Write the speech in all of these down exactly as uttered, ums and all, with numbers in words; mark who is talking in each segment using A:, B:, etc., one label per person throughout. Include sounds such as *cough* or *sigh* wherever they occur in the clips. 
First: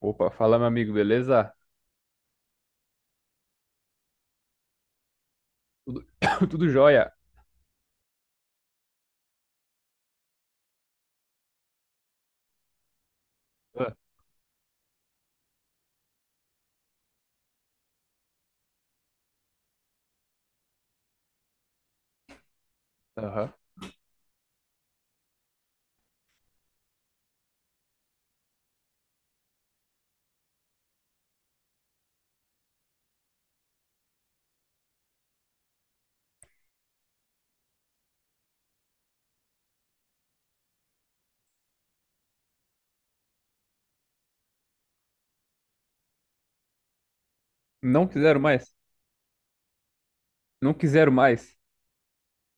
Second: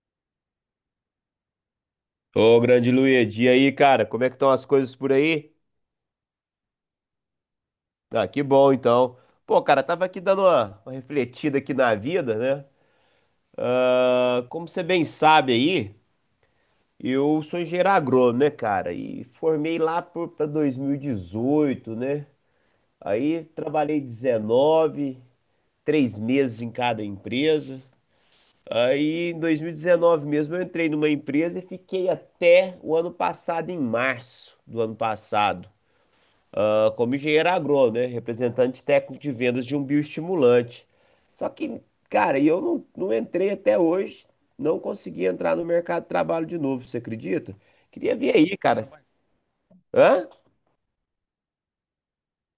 A: Opa, fala, meu amigo, beleza?
B: Ô, grande Luigi, e aí, cara, como é que estão as coisas por aí?
A: Tudo, *coughs* tudo jóia.
B: Ah, que bom, então. Pô, cara, tava aqui dando uma, uma refletida aqui na vida, né?
A: Ah.
B: Ah, como você bem sabe aí, eu sou engenheiro agrônomo, né, cara? E formei lá por, pra dois mil e dezoito, né? Aí
A: Aham.
B: trabalhei dezenove, três meses em cada empresa. Aí em dois mil e dezenove mesmo eu entrei numa empresa e fiquei até o ano passado, em março do ano passado. ah, como engenheiro agrônomo, né? Representante técnico de vendas de um bioestimulante. Só que, cara, e eu não, não entrei até hoje, não consegui entrar no mercado de trabalho de novo, você acredita?
A: Não
B: Queria ver
A: quiseram
B: aí,
A: mais?
B: cara. Hã?
A: Não quiseram mais?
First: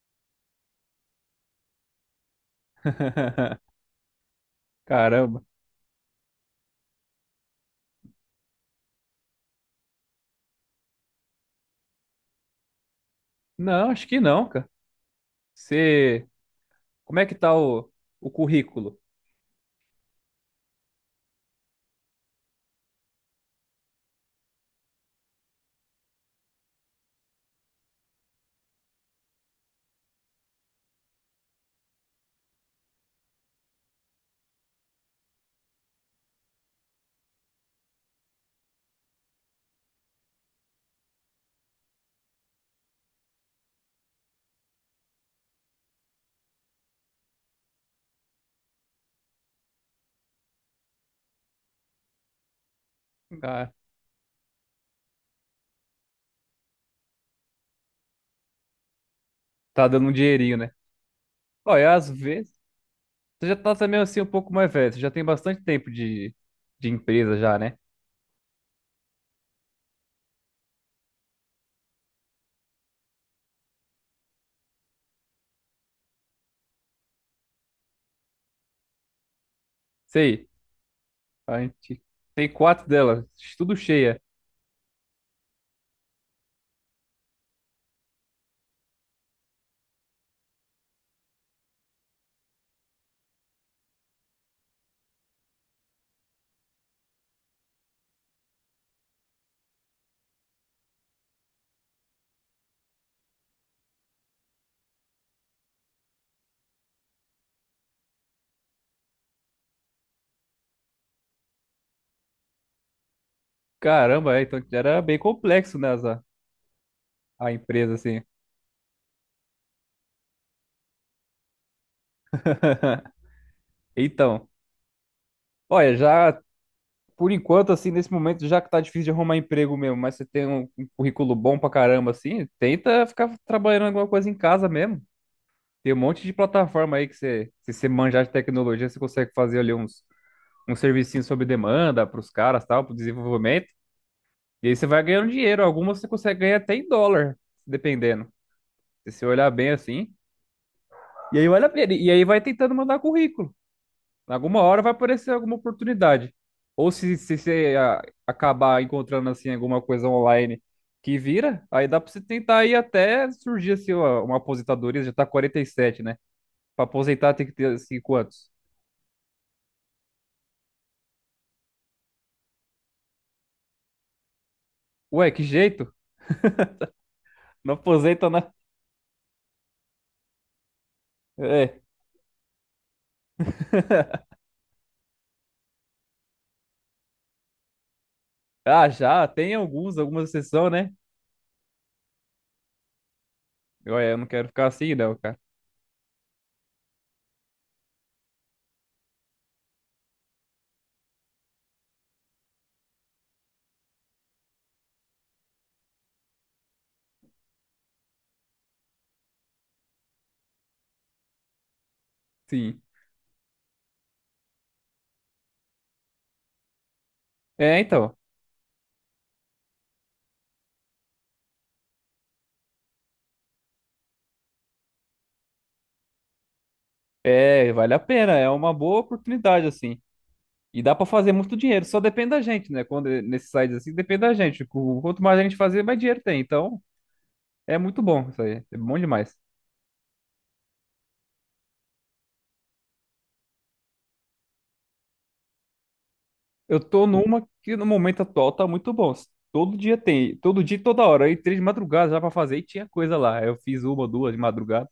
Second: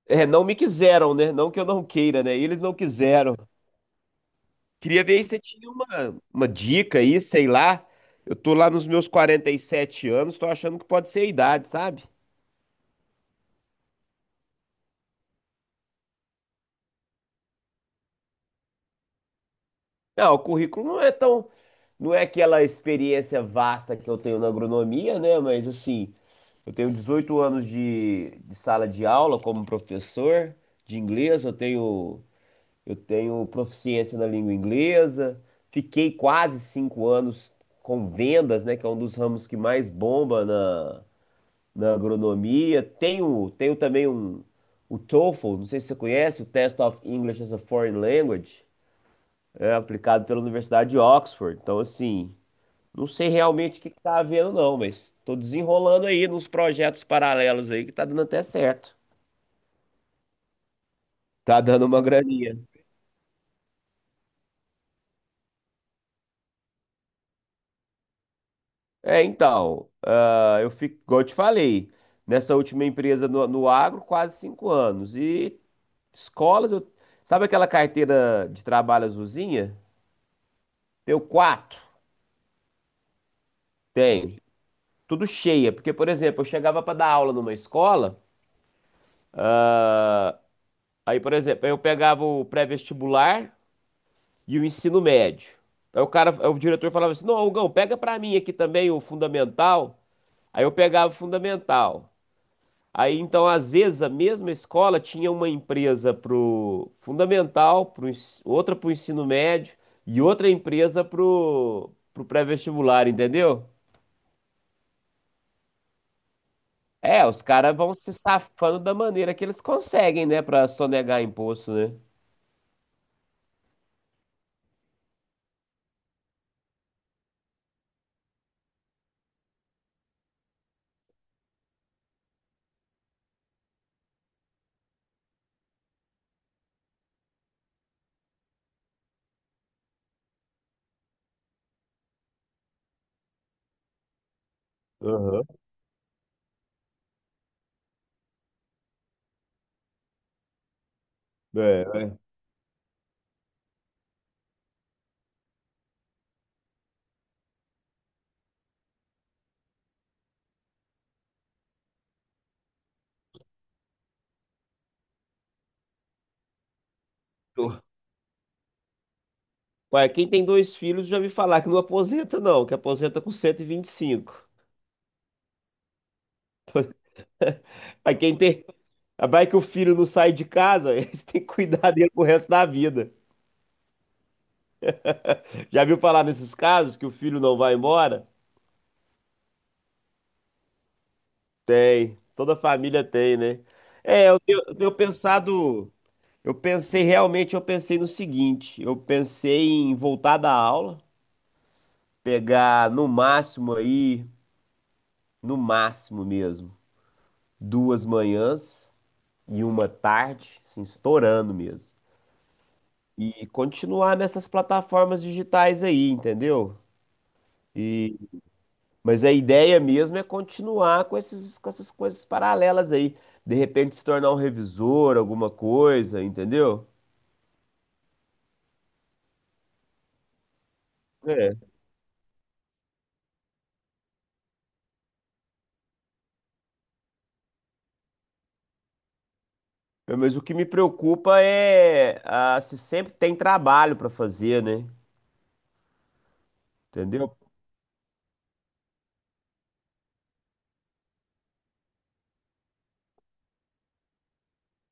B: É, não me quiseram, né? Não que eu não queira, né? Eles não quiseram.
A: *laughs*
B: Queria ver se você
A: Caramba.
B: tinha uma, uma dica aí, sei lá. Eu tô lá nos meus quarenta e sete anos, tô achando que pode ser a idade, sabe?
A: Não, acho que não, cara. Você. Como é que tá o, o, currículo?
B: Não, o currículo não é tão. Não é aquela experiência vasta que eu tenho na agronomia, né? Mas assim, eu tenho dezoito anos de, de sala de aula como professor de inglês, eu tenho, eu tenho proficiência na língua inglesa, fiquei quase cinco anos com vendas, né? Que é um dos ramos que mais bomba na, na agronomia. Tenho, tenho também um, o TOEFL, não sei se você conhece, o Test of English as a Foreign Language é, aplicado pela Universidade de Oxford. Então, assim, não sei
A: Ah,
B: realmente o que que tá havendo, não, mas tô desenrolando aí nos projetos paralelos aí que tá dando até certo.
A: tá dando um dinheirinho, né?
B: Tá dando
A: Olha,
B: uma
A: às vezes.
B: graninha.
A: Você já tá também assim um pouco mais velho. Você já tem bastante tempo de, de empresa já, né?
B: É, então, ah, eu fico, igual eu te falei, nessa última empresa no, no agro, quase cinco anos. E escolas, eu- sabe aquela carteira de trabalho azulzinha?
A: Sei.
B: Tenho
A: A
B: quatro.
A: gente tem quatro delas, tudo cheia.
B: Tenho. Tudo cheia. Porque, por exemplo, eu chegava para dar aula numa escola, aí, por exemplo, eu pegava o pré-vestibular, e o ensino médio. Aí o cara, o diretor falava assim: "Não, Hugão, pega pra mim aqui também o fundamental". Aí eu pegava o fundamental. Aí então, às vezes, a mesma escola tinha uma empresa pro fundamental, pro, ens- outra pro ensino médio e outra empresa pro, pro pré-vestibular, entendeu?
A: Caramba, é, então era bem complexo, né, essa-
B: É, os
A: a
B: caras
A: empresa,
B: vão se
A: assim.
B: safando da maneira que eles conseguem, né, pra sonegar imposto, né?
A: *laughs* Então. Olha, já por enquanto, assim, nesse momento já que tá difícil de arrumar emprego mesmo, mas você tem um, um, currículo bom pra caramba, assim, tenta ficar trabalhando alguma coisa em casa mesmo. Tem um monte de plataforma aí que você, se você manjar de tecnologia, você consegue fazer ali uns, uns servicinhos sob demanda pros caras, tal, pro desenvolvimento. E aí você vai ganhando
B: Aham.
A: dinheiro. Algumas você consegue ganhar até em dólar, dependendo. Se você olhar bem assim. E aí olha,
B: É,
A: e aí vai tentando mandar currículo. Alguma hora vai aparecer alguma oportunidade. Ou se, se, você ah, acabar encontrando assim alguma coisa online que vira, aí dá pra você tentar ir até surgir assim uma, uma aposentadoria, já tá quarenta e sete, né? Pra aposentar tem que ter
B: é.
A: assim quantos?
B: Ué, quem tem dois filhos já me falar que não aposenta, não, que aposenta com cento e e vinte e cinco.
A: Ué, que jeito? Não
B: Aí
A: aposenta,
B: quem
A: né?
B: tem. Vai que o filho não sai de casa, *laughs* aí você tem que
A: É.
B: cuidar dele pro resto da vida. Já viu falar nesses casos que o filho não vai embora?
A: Ah, já, tem alguns, algumas exceções, né?
B: Tem. Toda família tem, né?
A: Ué, eu não
B: É, eu
A: quero
B: tenho,
A: ficar
B: eu tenho
A: assim, não, cara.
B: pensado. Eu pensei realmente, eu pensei no seguinte: eu pensei em voltar da aula, pegar no máximo aí, no máximo mesmo, duas manhãs e uma tarde, assim, estourando mesmo.
A: Sim.
B: E continuar nessas plataformas digitais aí, entendeu?
A: É, então.
B: E, mas a ideia mesmo é continuar com esses, com essas coisas paralelas aí. De repente se tornar um revisor, alguma coisa, entendeu?
A: É, vale a pena, é uma boa oportunidade, assim. E dá pra fazer
B: É.
A: muito dinheiro, só depende da gente, né? Quando é nesses sites assim, depende da gente. Qu- Quanto mais a gente fazer, mais dinheiro tem. Então, é muito bom isso aí. É bom demais.
B: Mas o que me preocupa é ah, se sempre tem trabalho para fazer, né?
A: Eu tô
B: Entendeu?
A: numa que no momento atual tá muito bom. Todo dia tem, todo dia, e toda hora. Aí três de madrugada já pra fazer e tinha coisa lá. Eu fiz uma, duas de madrugada.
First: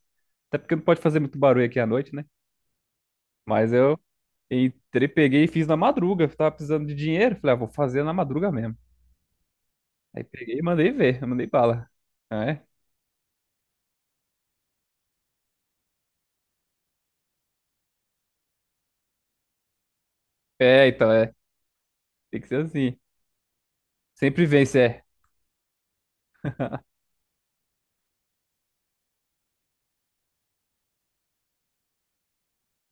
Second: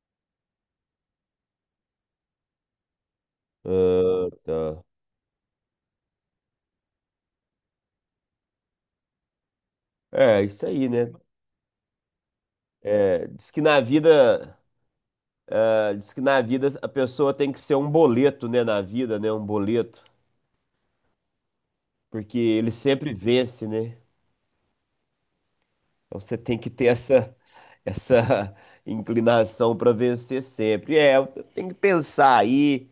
A: Até porque não pode fazer muito barulho aqui à noite, né? Mas eu
B: Tá.
A: entrei, peguei e fiz na madruga. Tava precisando de dinheiro. Falei, ah, vou fazer na madruga mesmo. Aí
B: É,
A: peguei e
B: isso aí,
A: mandei
B: né?
A: ver, mandei bala. Ah. É,
B: É, diz que na vida, ah, diz que na vida a pessoa tem que ser um boleto, né? Na vida, né? Um boleto.
A: é, então é.
B: Porque
A: Tem que ser
B: ele
A: assim.
B: sempre vence, né?
A: Sempre vence, é.
B: Então você tem que ter essa, essa *laughs* inclinação para vencer sempre. É, tem que pensar aí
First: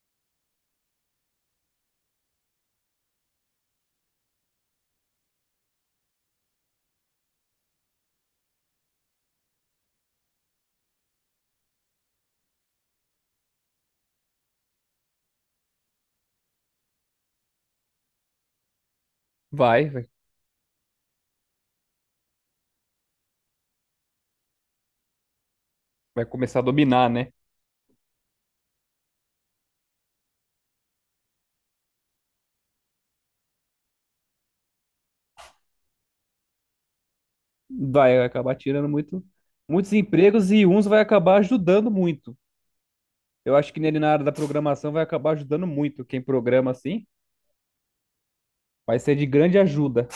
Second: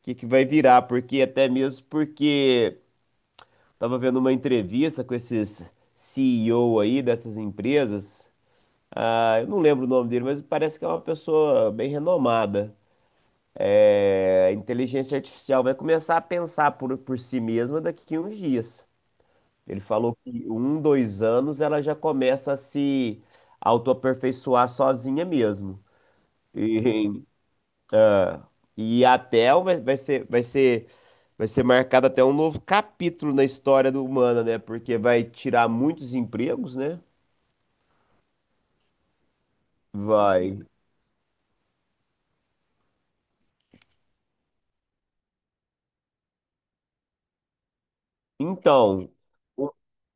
B: o que que vai virar, porque até mesmo porque estava vendo uma entrevista com esses C E O aí dessas empresas. Ah, eu não lembro o nome dele, mas parece que é uma pessoa bem renomada. É, a inteligência artificial vai começar a pensar por, por si mesma daqui a uns dias. Ele
A: Vai, vai,
B: falou que um, dois anos ela já começa a se autoaperfeiçoar sozinha mesmo.
A: vai começar a dominar,
B: E,
A: né?
B: *laughs* ah, e até vai, vai ser, vai ser, vai ser marcado até um novo capítulo na história do humana, né? Porque vai tirar muitos empregos, né?
A: Vai acabar tirando muito, muitos empregos
B: Vai.
A: e uns vai acabar ajudando muito. Eu acho que nele na área da programação vai acabar ajudando muito. Quem programa assim vai
B: Então,
A: ser de grande
B: u-
A: ajuda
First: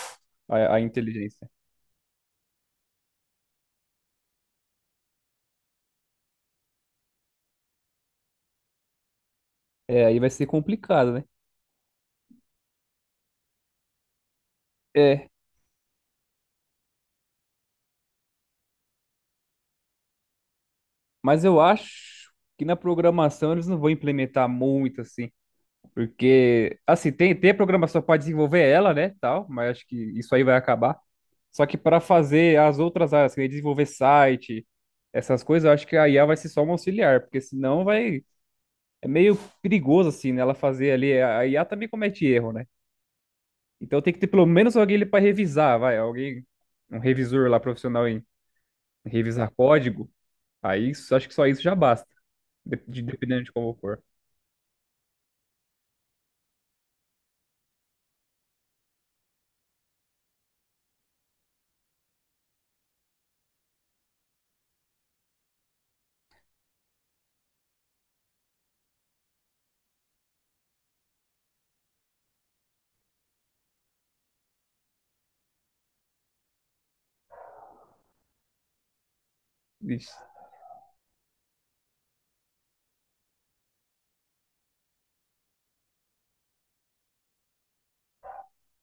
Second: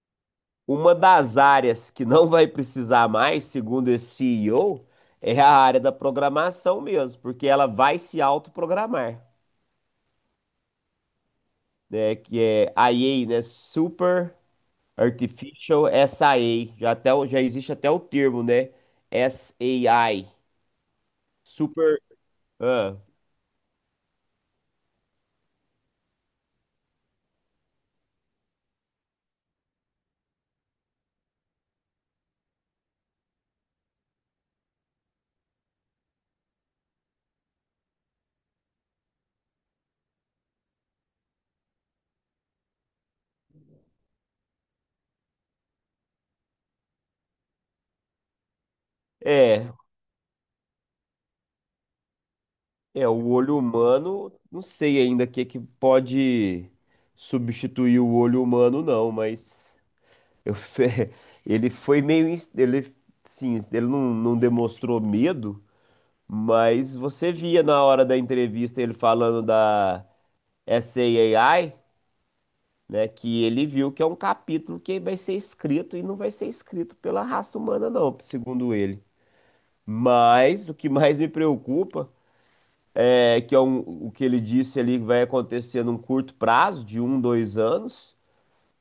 A: a, a,
B: uma das
A: inteligência.
B: áreas que não vai precisar mais, segundo esse C E O, é a área da programação mesmo, porque ela vai se autoprogramar.
A: É, aí vai ser complicado, né?
B: Né, que é a E A, né, Super
A: É,
B: Artificial S I A, já até o- já existe até o termo, né, S A I.
A: mas eu
B: Super,
A: acho que na
B: ah,
A: programação eles não vão implementar muito assim. Porque, assim, tem, tem a programação para desenvolver ela, né, tal, mas acho que isso aí vai acabar. Só que para fazer as outras áreas, assim, desenvolver site, essas coisas, eu acho que a I A vai ser só um auxiliar, porque senão vai... É meio perigoso, assim, né, ela fazer ali... A I A também comete erro, né? Então tem que ter pelo menos alguém ali para revisar, vai, alguém... Um revisor lá profissional em revisar
B: é,
A: código. Aí isso- acho que só isso já basta, de- de-
B: é o
A: dependendo de
B: olho
A: como for.
B: humano, não sei ainda o que é que pode substituir o olho humano não, mas eu fe- *laughs* ele foi meio, ins- ele, sim, ele não, não demonstrou medo, mas você via na hora da entrevista ele falando da S A I, né? Que ele viu que é um capítulo que vai ser escrito e não vai ser escrito pela raça humana, não, segundo ele.
A: Ixi.
B: Mas o que mais me preocupa é que é um- o que ele disse ali que vai acontecer num curto prazo, de um, dois anos.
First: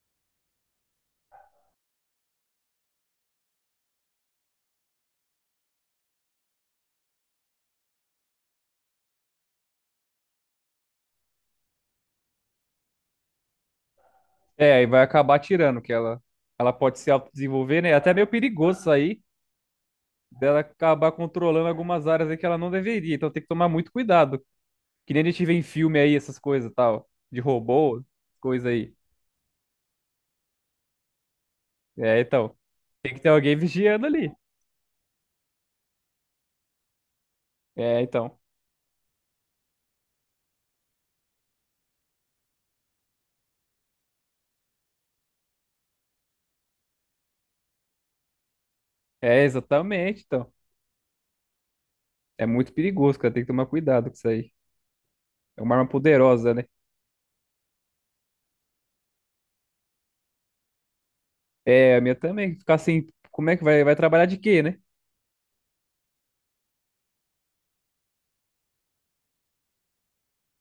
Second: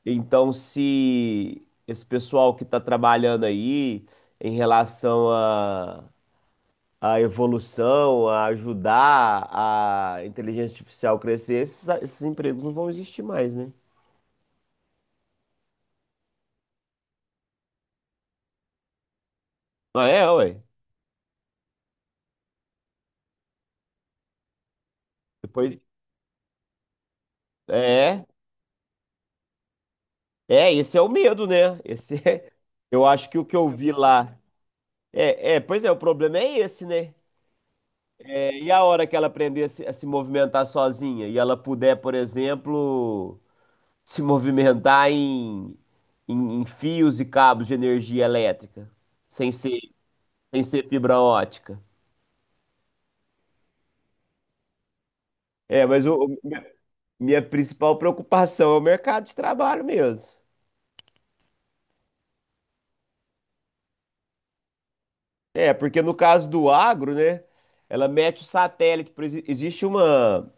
B: Então, se esse pessoal que está trabalhando aí em relação à à evolução, a ajudar a inteligência artificial crescer, esses, esses empregos não vão existir mais, né?
A: É, aí vai acabar tirando, que ela, ela, pode se autodesenvolver, né? É. Até meio perigoso isso aí,
B: Ah, é,
A: dela
B: ué.
A: acabar controlando algumas áreas aí que ela não deveria. Então tem que tomar muito cuidado. Que nem a gente vê em
B: Depois.
A: filme aí, essas coisas e tal, de robô,
B: É.
A: coisa aí.
B: É, esse é o medo, né? Esse
A: É,
B: é...
A: então,
B: Eu
A: tem que ter
B: acho que o
A: alguém
B: que eu vi
A: vigiando ali.
B: lá. É, é, pois é, o problema é esse, né?
A: É, então.
B: É, e a hora que ela aprender a se, a se movimentar sozinha e ela puder, por exemplo, se movimentar em, em, em fios e cabos de energia elétrica,
A: É,
B: sem ser,
A: exatamente, então.
B: sem ser fibra ótica.
A: É muito perigoso, cara. Tem que tomar cuidado com isso aí. É uma
B: É,
A: arma
B: mas o, o-
A: poderosa, né?
B: minha minha principal preocupação é o mercado de trabalho mesmo.
A: É, a minha também. Ficar assim, como é que vai, vai, trabalhar de quê, né?
B: É, porque no caso do agro, né? Ela mete o satélite, por ex- existe uma.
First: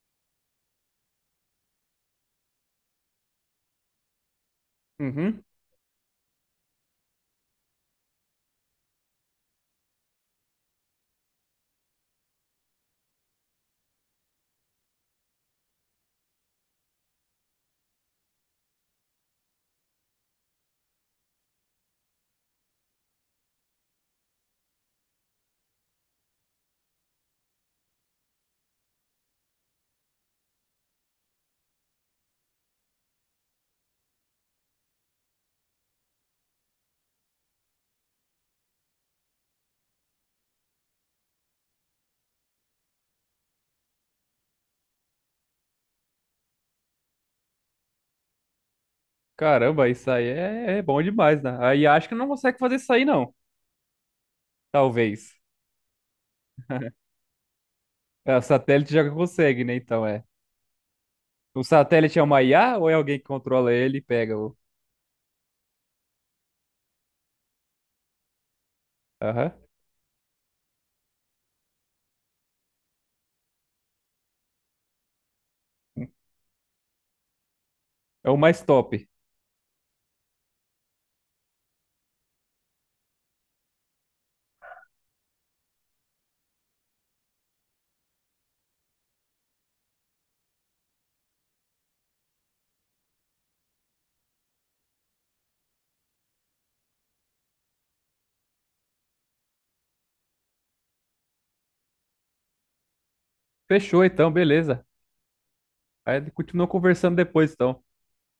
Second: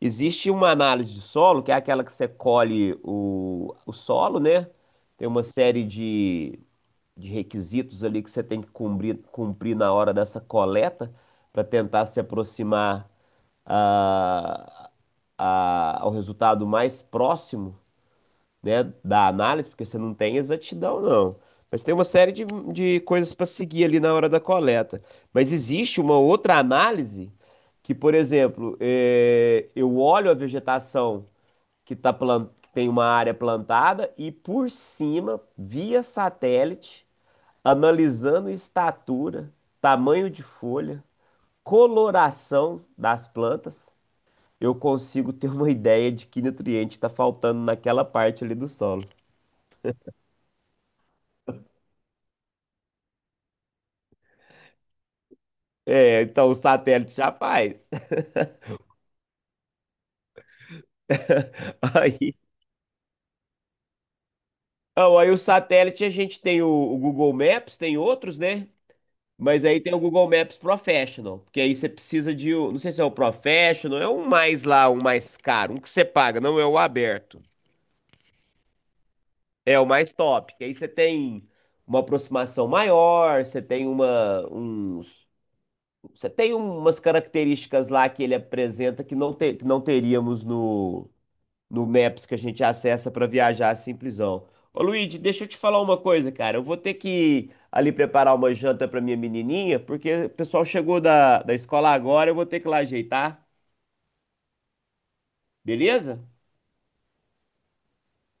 B: Existe uma análise de solo, que é aquela que você colhe o, o solo, né? Tem uma
A: Uhum.
B: série de, de requisitos ali que você tem que cumprir, cumprir na hora dessa coleta para tentar se aproximar a, a- ao resultado mais próximo, né, da análise, porque você não tem exatidão, não. Mas tem uma série de, de coisas para seguir ali na hora da coleta. Mas existe uma outra análise que, por exemplo, eh, eu olho a vegetação que, tá plan- que tem uma área plantada e por cima, via satélite, analisando estatura, tamanho de folha, coloração das plantas, eu consigo ter uma *laughs* ideia de que nutriente está faltando naquela parte ali do solo.
A: Caramba, isso aí é, é bom demais, né? Aí acho que não consegue fazer isso aí, não. Talvez.
B: Então, o satélite já faz.
A: É, o satélite já consegue, né? Então é. O
B: *laughs*
A: satélite é
B: Aí,
A: uma I A ou é alguém que controla ele e pega o.
B: não, aí o satélite a gente tem o, o Google Maps, tem outros, né?
A: Aham.
B: Mas aí tem o Google Maps Professional, porque aí você precisa de, um- não sei se é o Professional, é um mais lá, um mais caro, um que você paga, não é o aberto.
A: É o mais top.
B: É o mais top, que aí você tem uma aproximação maior, você tem uma, uns, você tem umas características lá que ele apresenta que não, te- que não teríamos no no Maps que a gente acessa para viajar simplesão. Ô Luigi, deixa eu te falar uma coisa, cara. Eu vou ter que ali preparar uma janta para minha menininha, porque o pessoal chegou da, da escola agora, eu vou ter que ir lá ajeitar,
A: Fechou então, beleza.
B: beleza?
A: Aí continua conversando depois, então.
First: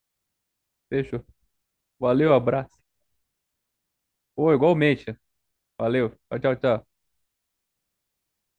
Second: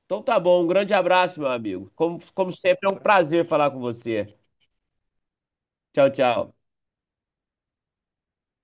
B: Então tá bom, um grande
A: Fechou.
B: abraço, meu amigo. Como,
A: Valeu,
B: como
A: abraço.
B: sempre, é um prazer falar com você.
A: Pô, igualmente.
B: Tchau,
A: Valeu. Tchau,
B: tchau.
A: tchau, tchau.